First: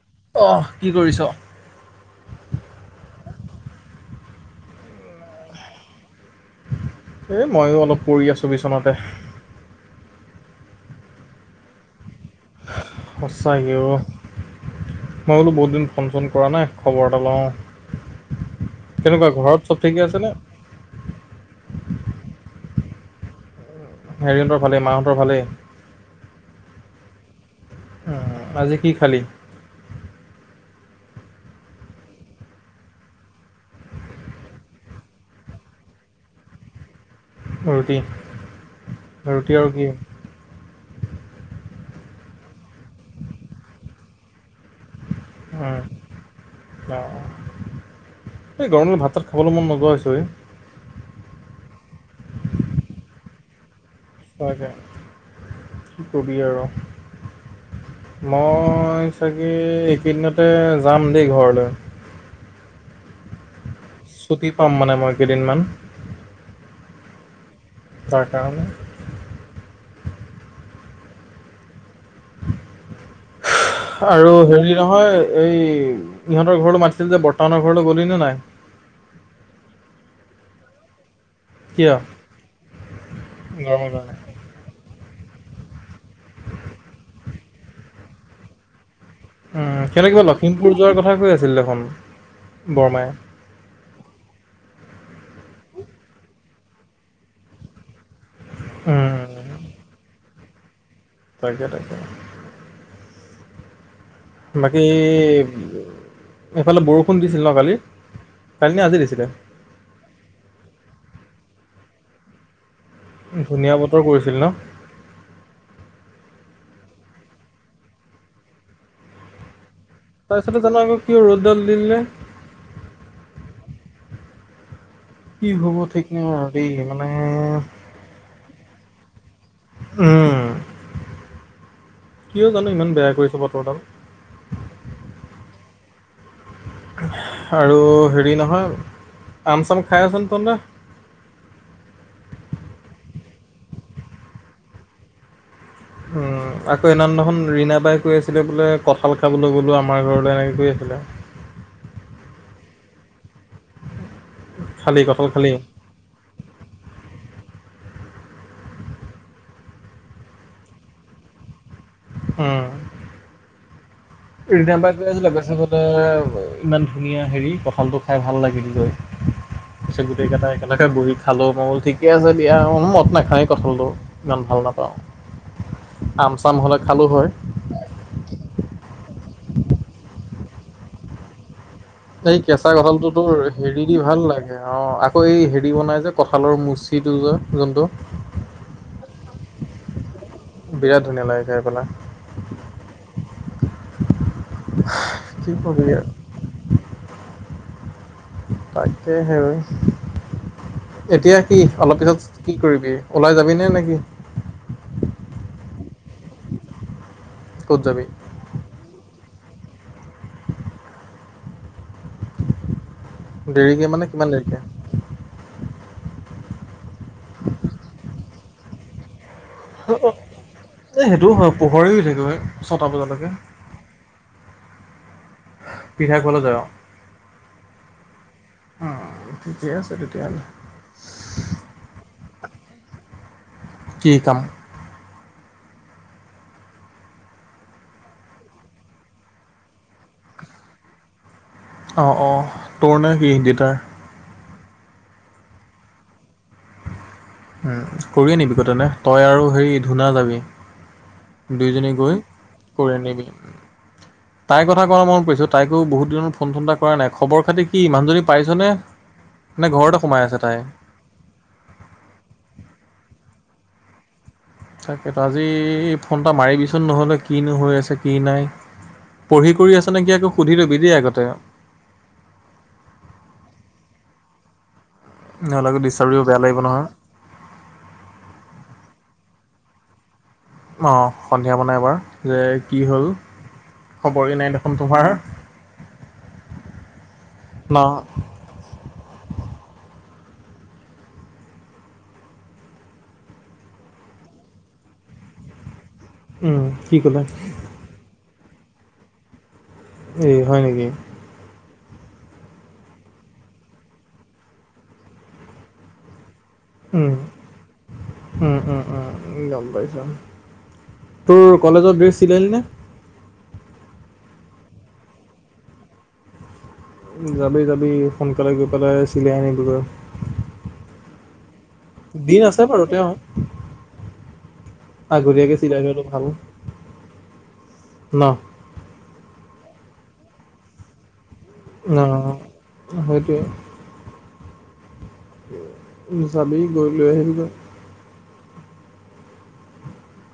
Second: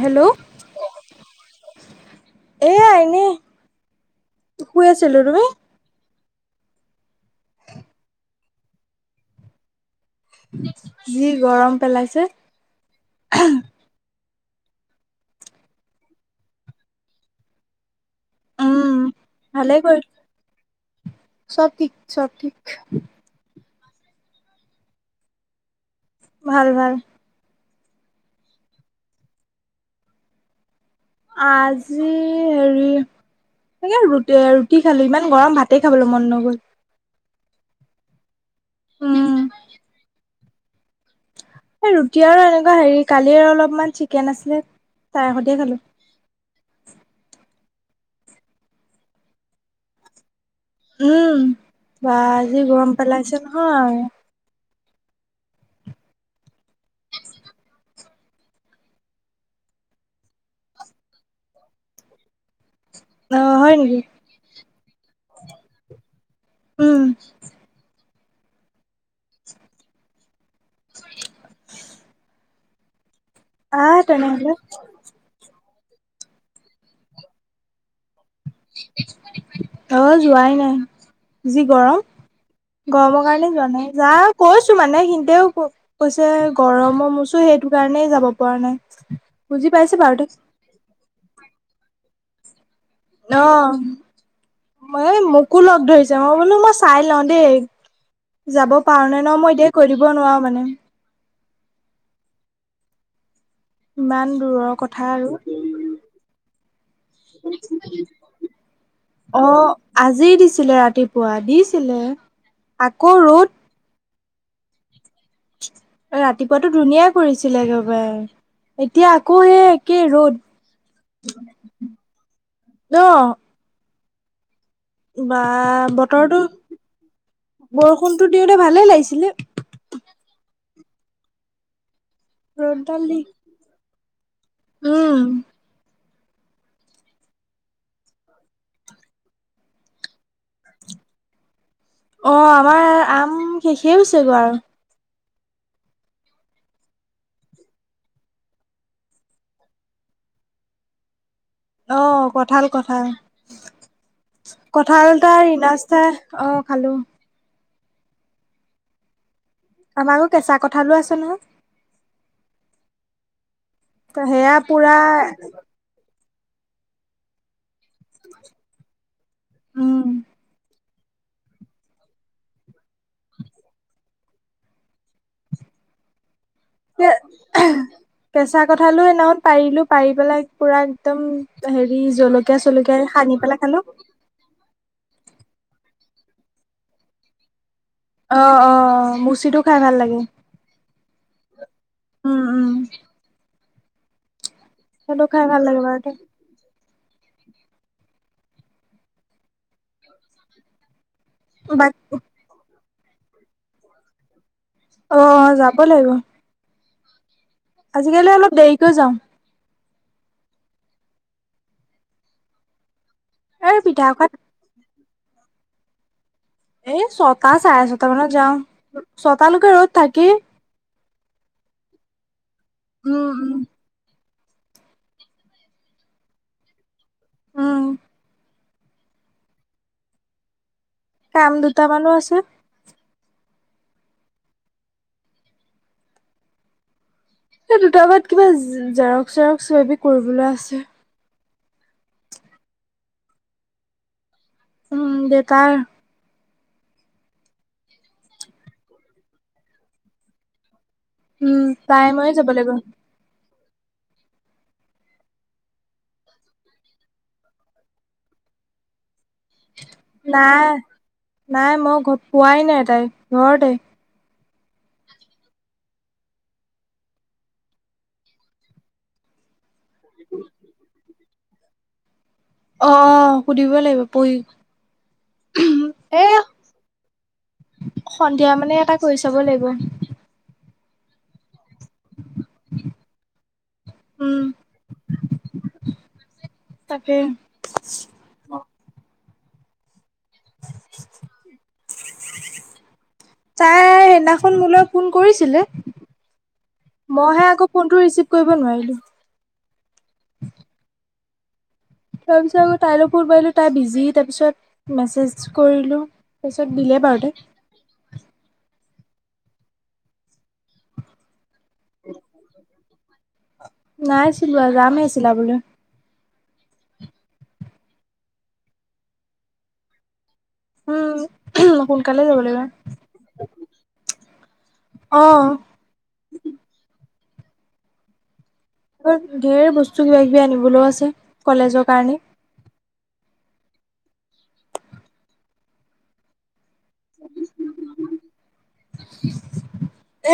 Hello অহ কি কৰিছ? এ আই নে? শুই আছিলোঁ তুমি? এই ময়ো অলপ পৰি আছোঁ বিচনাতে। যি গৰম পেলাইছে। সঁচাাকে অ। মই বোলো বহুত দিন ফোন-চোন কৰা নাই খবৰ এটা লওঁ। উম কেনেকুৱা ঘৰত ভালে চব কৰ ঠিকে আছেনে চব ঠিক চব ঠিক। [inaudible] হেৰিযহতৰ ভালে মাহঁতৰ ভালেই? ভাল ভাল। আজি কি খালি? আজি হেৰি সে ৰু ৰুটি খালোঁ ইমান গৰম ভাতে খাবলৈ মন নগ'ল। ৰুটি উম ৰুটি আৰু কি? ৰুটি আৰু এনেকুৱা হেৰি কালি আৰু অলপমান চিকেন আছিলে। তাৰে সৈতে খালো অ এই গৰম দিনত ভাত-চাত খাবলৈ মন নোযোৱা হৈছে বে। উম বা আজি গৰম পেলাইছে নহয়। তাকে কবি আৰু মই চাগে এইকেইদিনতে যাম দেই ঘৰলৈ। অ হয় নেকি? ছুটি পাম মানে মই কেইদিনমান। উম তাৰ কাৰণে। আহ আৰু তেনেহলে হেৰি নহয় এই ইহঁতৰ ঘৰলৈ মাতিছিল যে বৰ্তানৰ ঘৰলৈ গ'লি নে নাই? অ যোৱাই নাই। যি কিয়? গৰম গৰমৰ কাৰণে যোৱা নাই গৰমৰ যা কাৰণে। কৈছো মানে দেও কৈছে গৰমৰছো সেইটো কাৰণেই যাব পৰা নাই বুজি উম পাইছে বাৰু কেনেকিবা দে লখিমপুৰ যোৱাৰ কথা কৈ আছিল দেখোন বৰমাই। আহ ম মোকো লগ ধৰিছে মই বোলো মই চাই লওঁ দেই যাব পাৰো ন ন মই এতি কৈ দিব নোৱাৰো মানে তাকাকে তাকে ইমান দূৰৰ বাকী কথা আৰু এইফালে বৰষুণ দিছিল ন কালি কালি নে আজি দিছিলে? অ আজি দিছিলে ৰাতিপুৱা দিছিলে আকৌ ধুনীয়া বতৰ কৰিছিল ন ৰাতিপুৱাতটো ধুনীয়াই কৰিছিলে একবাৰে এতিয়া আকৌ এ তাৰপিছতে তনে আকৌ কি ৰ'দডাল দিলে অ বা কি হ'ব ঠিক নাই বতৰটো আৰু দেই মানে বৰষুণতটো দিওঁতে ভালে লাগিছিলে কিয় জানো ইমান ৰ'দডাল বেয়া দি কৰি চ ব তৰডাল উম আৰু হেৰি নহয় আম চাম খাই আছে তেলে অ আমাৰ আম শেষে হৈছে গৈ আৰু উম আকৌ এনান দেখন ৰৰিণা বাই কৈ আছিলে বোলে কঁঠাল খাবলৈ গলো আমাৰ ঘৰলৈ এনেকে কৈ আছিল আেলা আহ কঠাল কঠাল খালি কঁঠাল তাৰ খালি? ই নাস্তা আহ খালো আমাৰো কেঁচা কঠালো আছে নহয় হ সেয়া টম পাই পুৰা কৈ আছিলোছ বে ইমান ধুনীয়া হেৰি কঁঠালটো খাই ভাল লাগিল গৈ উম পিছে গোটেইকেইটা একেলগ ত বুহি খালোঁ মো ঠিকে আছে দিয়া মো মত নাখাওঁ কঠলটো ইমান ভাল নাপাওঁ অম কেঁচা কঠালো সেইনাহত পাৰিলো পাৰি পেলাই পুৰা একদম হেৰি এই জলকীয়া কেঁচা চলকীয়া গছলটো সানি তোৰ পেলাই খালো হেৰি দি ভাল লাগে অ আকৌ হেৰি বনায় যে কঁঠালৰ মুচিটো যে যোনটো অ অ মুচিিতটো খাই ভাল লাগে বিৰাট ধুনীয়া লাগে খাই পেলাই উম উম সেইটো খাই কি ভাল কব লাগে আৰু বাৰু তাকে হে এতিয়া কি বাক অলপ পিছত কি কৰিবি ওলাই যাবি নে নেকি অ যাব লাগিব ক'ত যাবি আজিকালি অলপ দেৰিকৈ যাওঁ এই দেৰিকে পিঠা মানে খোৱাত কিমান দেৰিকে এ ছটা চাৰে ছটা মানত যাওঁ ছটালৈকে ৰ'দ থাকি পোহৰি থাকিবঁ ছটা বজালৈকে উম পিঠা খুৱাল য আহ অ ঠিকে আছে তেতিয়াহ'লে কাম দুটা মানুহ আছে কি আাম দুট বাত কিবা জৰক চৰক চাবি কৰিবলৈ আছে অঁ অঁ তোৰ নে কিডউ তাৰ উম বটাৰ কৰিয়ে নিবি কটনে তই আৰু হেৰি ধূনা যাবি উম দুয়োজনী তাই গৈ ময়ে যাব লাগিব কৰি আ নিবি তাইৰ কথা ক মন পৰিছ তাইকো বহুত দিনত ফোন ফুোনন্দটা কৰা নাই খবৰ খাতি কি মানুহজনী পাইছনেে উ নাই নাই মই ঘ পোৱাই নাই তাই ঘৰতে তাকেতো আজি ফোন এটা মাৰিবিচোন নহ'লে কিনো হৈ আছে কি নাই পঢ়ি কৰি আছে নেকি আকৌ সুধি ল'বি দেই আগতে অ সুধিব লাগিব পঢ়ি নহলোগো ডাৰ এ বেয়া লাগিব নহয় সন্ধিয়া মানে এটা কৰি চাব লাগিব অ সন্ধিয়া মানাই এবাৰ যে কি হ'ল খবৰে উম নাই দেখোন তোমাৰ তাকাকে ন তাই সেইদিনাখন মোলৈলৈ ফোন কৰিছিলে উম, কি ক'লে মইহে আকৌ ফোনটো ৰিচিভ কৰিব নোৱাৰিলোঁ এ হয় নেকি তাৰপিছত আকৌ তাইলৈ ফোন পাইলোঁ তাই বিজি তাৰপিছত মেছেজ কৰিলোঁ তাৰপিছত দিলে বাৰু দে অ গম পাইছ তোৰ কলেজৰ ড্ৰেছ চিলাইিল নে ছিল গামেই আছিলা বোলে যাবি যাবি সোনকালে গৈ পেলাই চিলাই আনিবগৈ উম সোনকালে যাব দিন লাগিব। আছে বাৰু তেওঁ। আগতীয়াকে অ' চিলাই থোৱাটো ভাল ন। ধেৰ বস্তু কিবা কিবি আনিবলৈও আছে কলেজৰ কাৰণে। হয়তো। যাবি গৈ গৈ লৈ আহিবিগৈ।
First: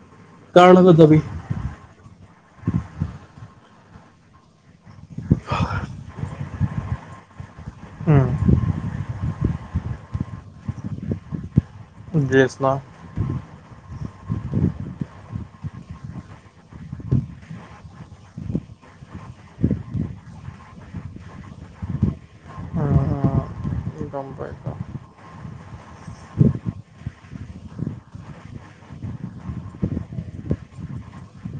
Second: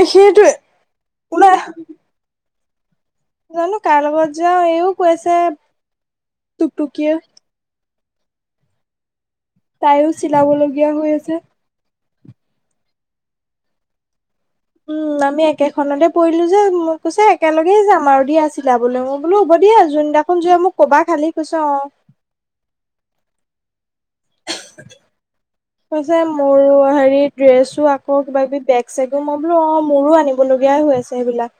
এই সেইটোৱে কাৰ লগত যাবি কোনে। জানো কাৰ লগত যাওঁ এইও কৈছে টুকটুকিয়ে। উম। তাইও চিলাবলগীয়া হৈ আছে। ড্ৰেছ ন। উম, আমি একেখনতে পৰিলো যে মোক কৈছে একেলগে যাম আৰু দিয়া ছিলা বলে মোক বোলো হ'ব দিয়া যোনদিনাখন যোৱা মোক কবা খালি কৈছ অ'। অ'- অ'। কৈছে মোৰ হেৰিত ড্ৰেছো আকৌ কিবা কিবি বেগ চেগো মই বোলো অ' মোৰো আনিবলগীয়াই হৈ আছে সেইবিলাক।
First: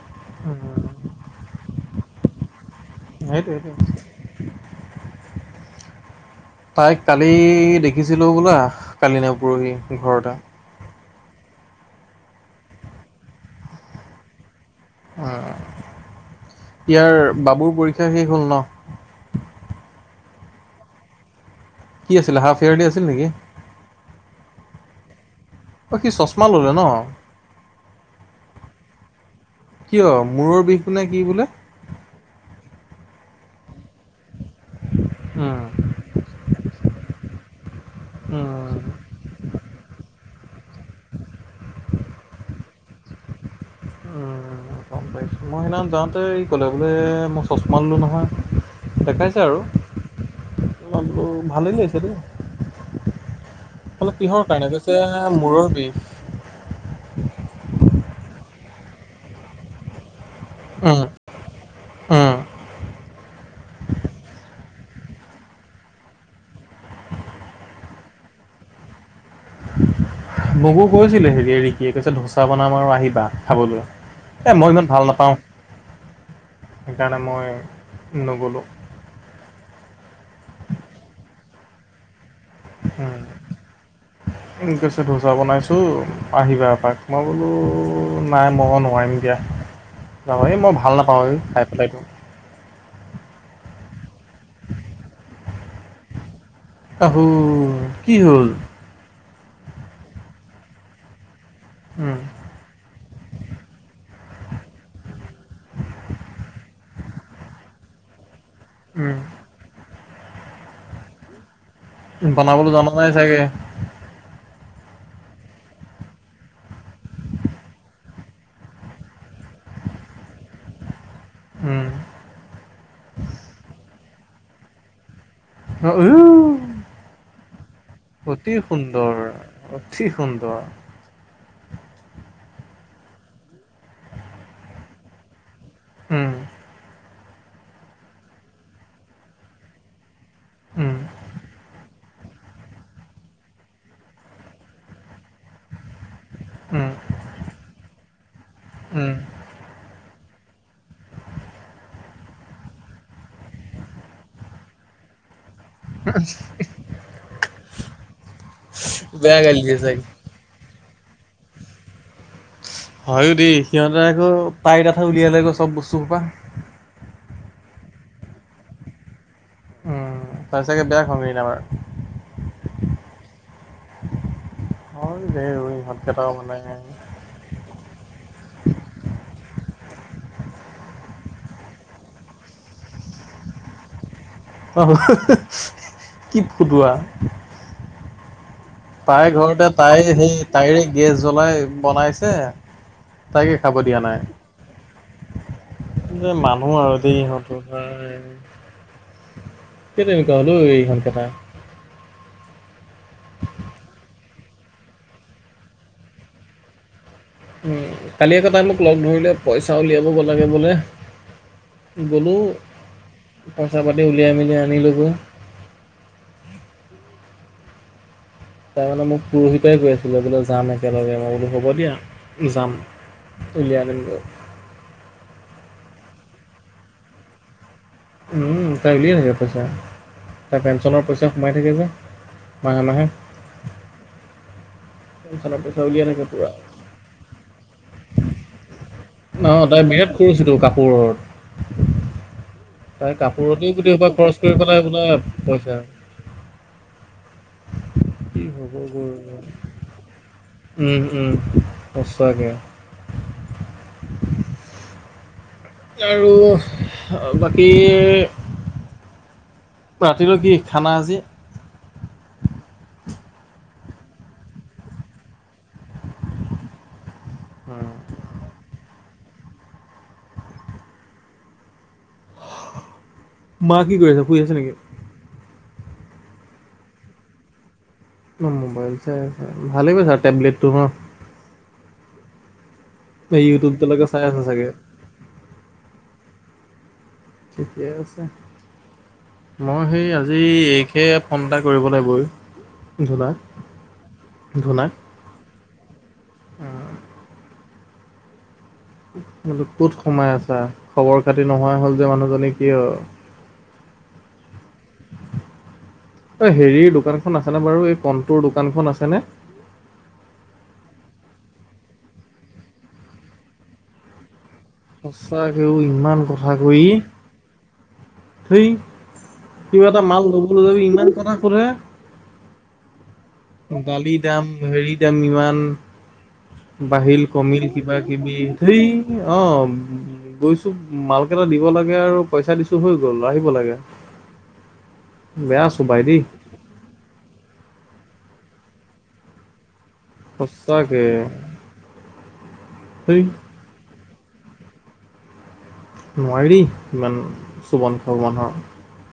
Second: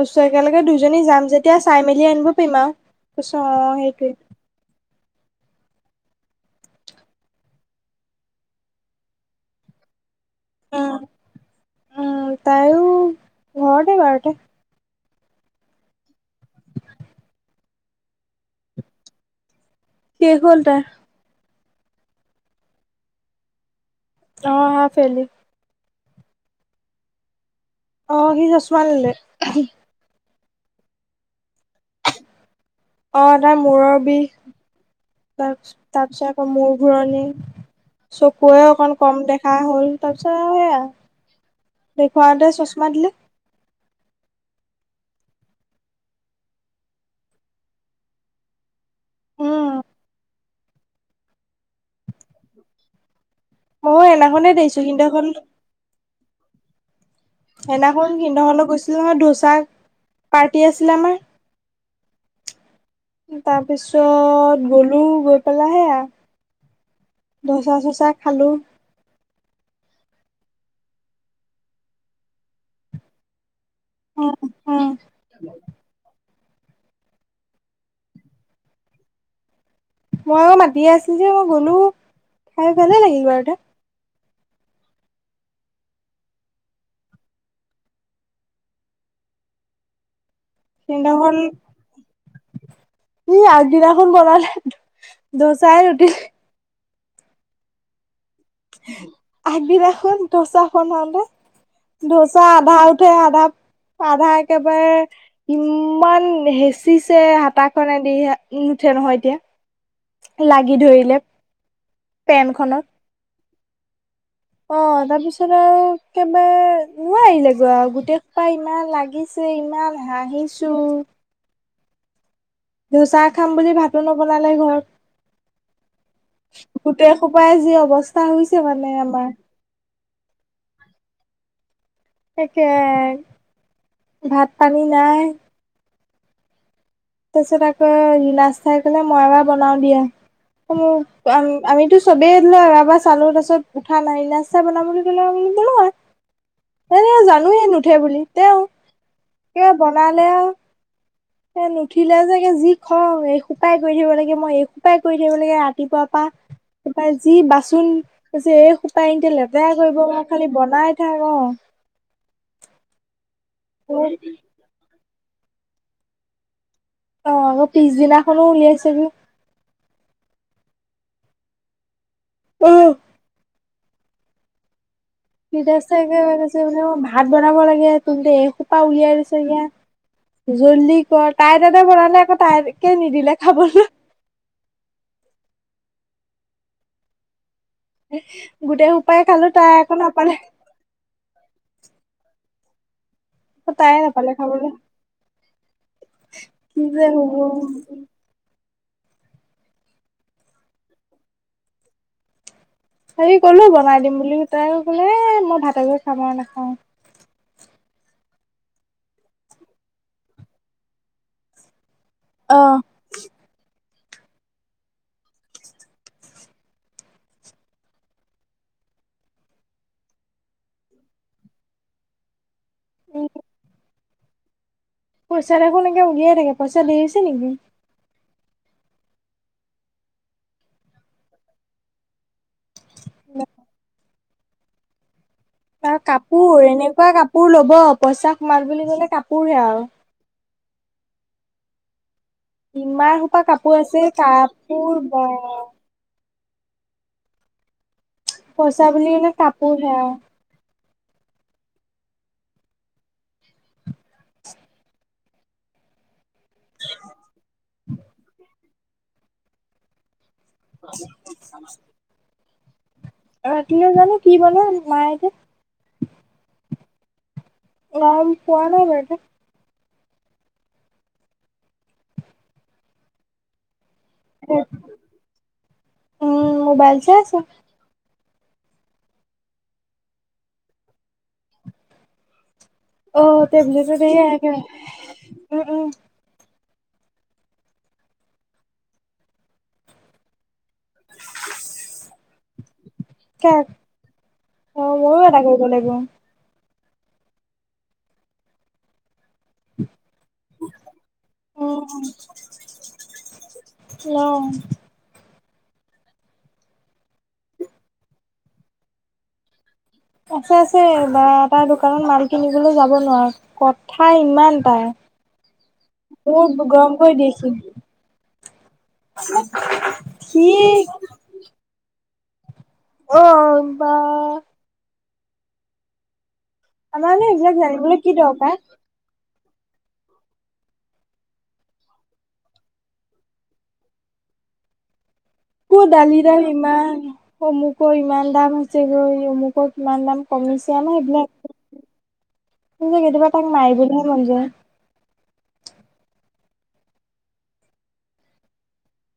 বস্তু একেলগে উম, দুজনী যাম যেতিয়া চাই মেলি আনিব পাৰিম আৰু। কৈছোঁ সেইটোৱে অ' সেইটোৱে সেইটোই। তাইক কালি দেখিছিলো বোলা কালি নে পৰহি ঘৰটা। উম, উম, তাইও ঘৰতে বাৰু এতিয়া। অ'। ইয়াৰ বাবুৰ পৰীক্ষা শেষ হ'ল ন। শেষ হ'ল তাৰ। কি আছিলে হাফ ইয়াৰলি আছিল নেকি। অ' হাফ ইয়াৰলি। অ' সি চশমা ল'লে ন। অ', সি চছমা ল'লে। কিয় মূৰৰ বিষ নে কি বোলে। অ', তাৰ মোৰৰ বিষ তাৰ উম, তাৰপিছত আকৌ মোৰ ঘুৰণি চকুৱে উম, অকণ কম দেখা হ'ল তাৰ আৰু সেয়া দেখুৱাওতে চশমা দিলে। [unintelligible] মই সেইদিনা যাওঁতে ক'লে বোলে মই চশমা ললো নহয়। দেখাইছে আৰু উম মই বুলো ভালেই লাগিছে দেই। ময়ো বুলো কিহৰ সেইদিনাখনে কাৰণে দেখিছো কৈছে সিদিনাখন মূৰৰ বিষ। সেইদিনাখন সিহতৰ ঘৰলে গৈছিলো নহয় ধোচা পাৰ্টি আছিল উম, উম। আমাৰ তাৰপিছত গ'লো লো গৈ পেলাই সেয়া ধচা চচা খালো। মোকু কৈছিলে হেৰিয়ে ৰিকিয়ে কৈছে ধোচা বনাম আৰু আহিবা। খাবলৈ, উম এই মই উম ইমান ভাল নাপাওঁ। সেইকাৰণে মই নগ'লোঁ। মই আকৌ মাতিয়ে আছে যে মই গ'লো খাই ভালে লাগিল বাৰু এটা। ঠিক আছে ধোচা বনাইছো আহিবা এপাক মই বোলো নাই মই নোৱাৰিম। [unintelligible] এই মই ভাল নাপাওঁ সেইদিনাখন এই খাই পেলাই। দিনাখন বনালে দোচাই ৰুটি আহো কি হ'ল। আগদিনাখন দ'চাখন হওঁতে। ধোচা আধা উঠে আধা- আধা একেবাৰে ইমান হেঁচিছে হাতাখনেদি। নুঠে নহয় এতিয়া লাগি ধৰিলে। বনাবলৈ পেনখনত জানা নাই চাগে। অ', তাৰপিছত আৰু একবাৰে নোৱাৰিলে আহিলে গৈ আৰু গোটেইসোপা ইমান লাগিছে ইমান হাঁহিছো উম জোচা খাম বুলি ভাতো নবনালে ঘৰত গোটেই খোপাই যি অৱস্থা হৈছে মানে আমাৰ সুঠি সুন্দৰ তাকে ভাত পানী নাই উম তাৰপিছত আকৌ নাস্তাই কলে মই এবাৰ বনাও দিয়া আমিতো চবেই ল এবাৰ চালো তাছত প উঠা নাই না চা বনাম বুলি ক' বুলি বোলো আৰু স জানোয়ে নুঠে বুলি তেওঁ ক বনালে আৰু সনি উঠিলে যেগৈ যি খং এই সোপাই কৰি থাকিব লাগে মই এই সোপাই কৰি থাকিব লাগে ৰা উ ত যি বাচন হৈছে এই সোপাইনতে বেয়া গালি লেতেৰা দিয়ে কৰিব চাগে খালি বনাই ঠ ৰ হয়ো দেই সিহঁতে আকৌ তাইৰ তথা উলিয়ালে আকৌ চব বস্তু সোপা অ পিছদিনাখনো উলিয়াইছে উম তাৰপিছাগে বেয়া কগ নামাৰ উ হয় দে চে ইহঁতকেইটা মানে ম ভাত বনাব লাগে তুমসোপা উলিয়াই দিছ এ জল্লি কৰ তাই তাতে বনালে আকৌ তাইকে নিদিলে খাবলৈ আহ কি ফুটোৱাা উ তাই ঘৰতে তাই সেই তাইৰে গেছ জ্বলাই বনাইছে তকে খাব তাই দিয়া নাই নাপালে খাবলৈ যে মানুহ কি আৰু যে দেই হব ইহঁতৰ তাৰ তেেই তেনেিুৱা হ'লো এইখন কটা হেৰি ক'লো বনাই দিম বুলি তাই ক'লে মই ভাতকৈ খাম আৰু নাখাওঁ কালি এককটাই মোক লগ ধৰিলে পইচা উলিয়াব গ লাগে বোলে গ'লোঁ পইচা পাতি উলিয়াই মেলিাই আনি ল'বো তাৰ মানে মোক পৰহি পৰাই গৈ আছিলে বোলে যাম একেলগে মই বোলো হ'ব দিয়া যাম উম উলিয়াই আনন্দ পইচা দেখো এনেকে উ দিয়াই থকে পইচা লৈ আহিছে নেকি তাই উলিয়াই থাকে পইচা তাই পেঞ্চনৰ পইচা সোমাই থাকে যে মাহে মাহে পেঞ্চনৰ পইচা আৰু উলিয়াই থাকে পুৰা কাপোৰ এনেকুৱা কাপোৰ ল'ব পইচা সোমাল বুলি কলে কাপোৰহে আৰু পোহৰ ইমান তাই সোপা কাপোৰ কাপোৰতেও আছে গোটেইোপা খৰচ কৰি প নাই ব কাপোৰ নাই বা পইচা কি হ'ব পচা গৈ বুলি কানে কাপোৰ হে আৰু উম উম সসাাকৈ আৰু বাকী ৰাতিলৈ কি খানা আজি ৰাতিলৈ জানো কি বো মায় এতে অম পোৱা ন বেটাা মা কি কৰি আছে শুহ আছে নেকি উম মোবাইল চ আছ মোবাইল চাই আছো ভালেই পাইচা টেবলেটটো ন অ ইউটউব ত টেবলেটত লগাই চাই এইয়া আছ' চাগে উম উম থিকে আছে মই সেই আজি স সয়ে ফোন এটা কৰিবলৈ ঐ ধূনাক কাক অ ধূনাক ময়ো এটা কৰিব লাগিব ম ক'ত সোমাই আছা খবৰ খাতি নোহোৱা উম হ'ল যে মানুহজনী কি হয় অওঁ এই হেৰি দোকানখন আছেনে বাৰু এই কণ্টুৰ দোকানখন আছেনে আছে আছে বা তাৰ দোকানত মাল কিনিবলৈ যাব নোৱাৰো কথা ইমান তাৰ সঁচাকেও ইমান মুৰ গৰম কৰি দিযে সি থেই কিবা এটা মাল সি ল'বলৈ যাবি ইমান কথা শুধে অ বা দালি দাম হেৰি দাম ইমান আমাৰ বাহিল নো এইবিলাক কমিল কিবা জানিবলৈ কি কিবি দৰকাৰ সেই অঁ গৈছোঁ মালকেইটা দিব লাগে আৰু পইচা দিছোঁ হৈ গ'ল গল আহিব লাগে বেয়া ক চোবাই দালি দেই দাল ইমান অমুক ইমান দাম হৈছে গৈ অমুক ইমান দাম কমিছে ন সঁচাকে। সেইবিলাক যে ধেই কেতিয়াবা তাক মাৰিবলৈ মন যায় নোৱাৰি ইমান চোবন খাব মানুহৰ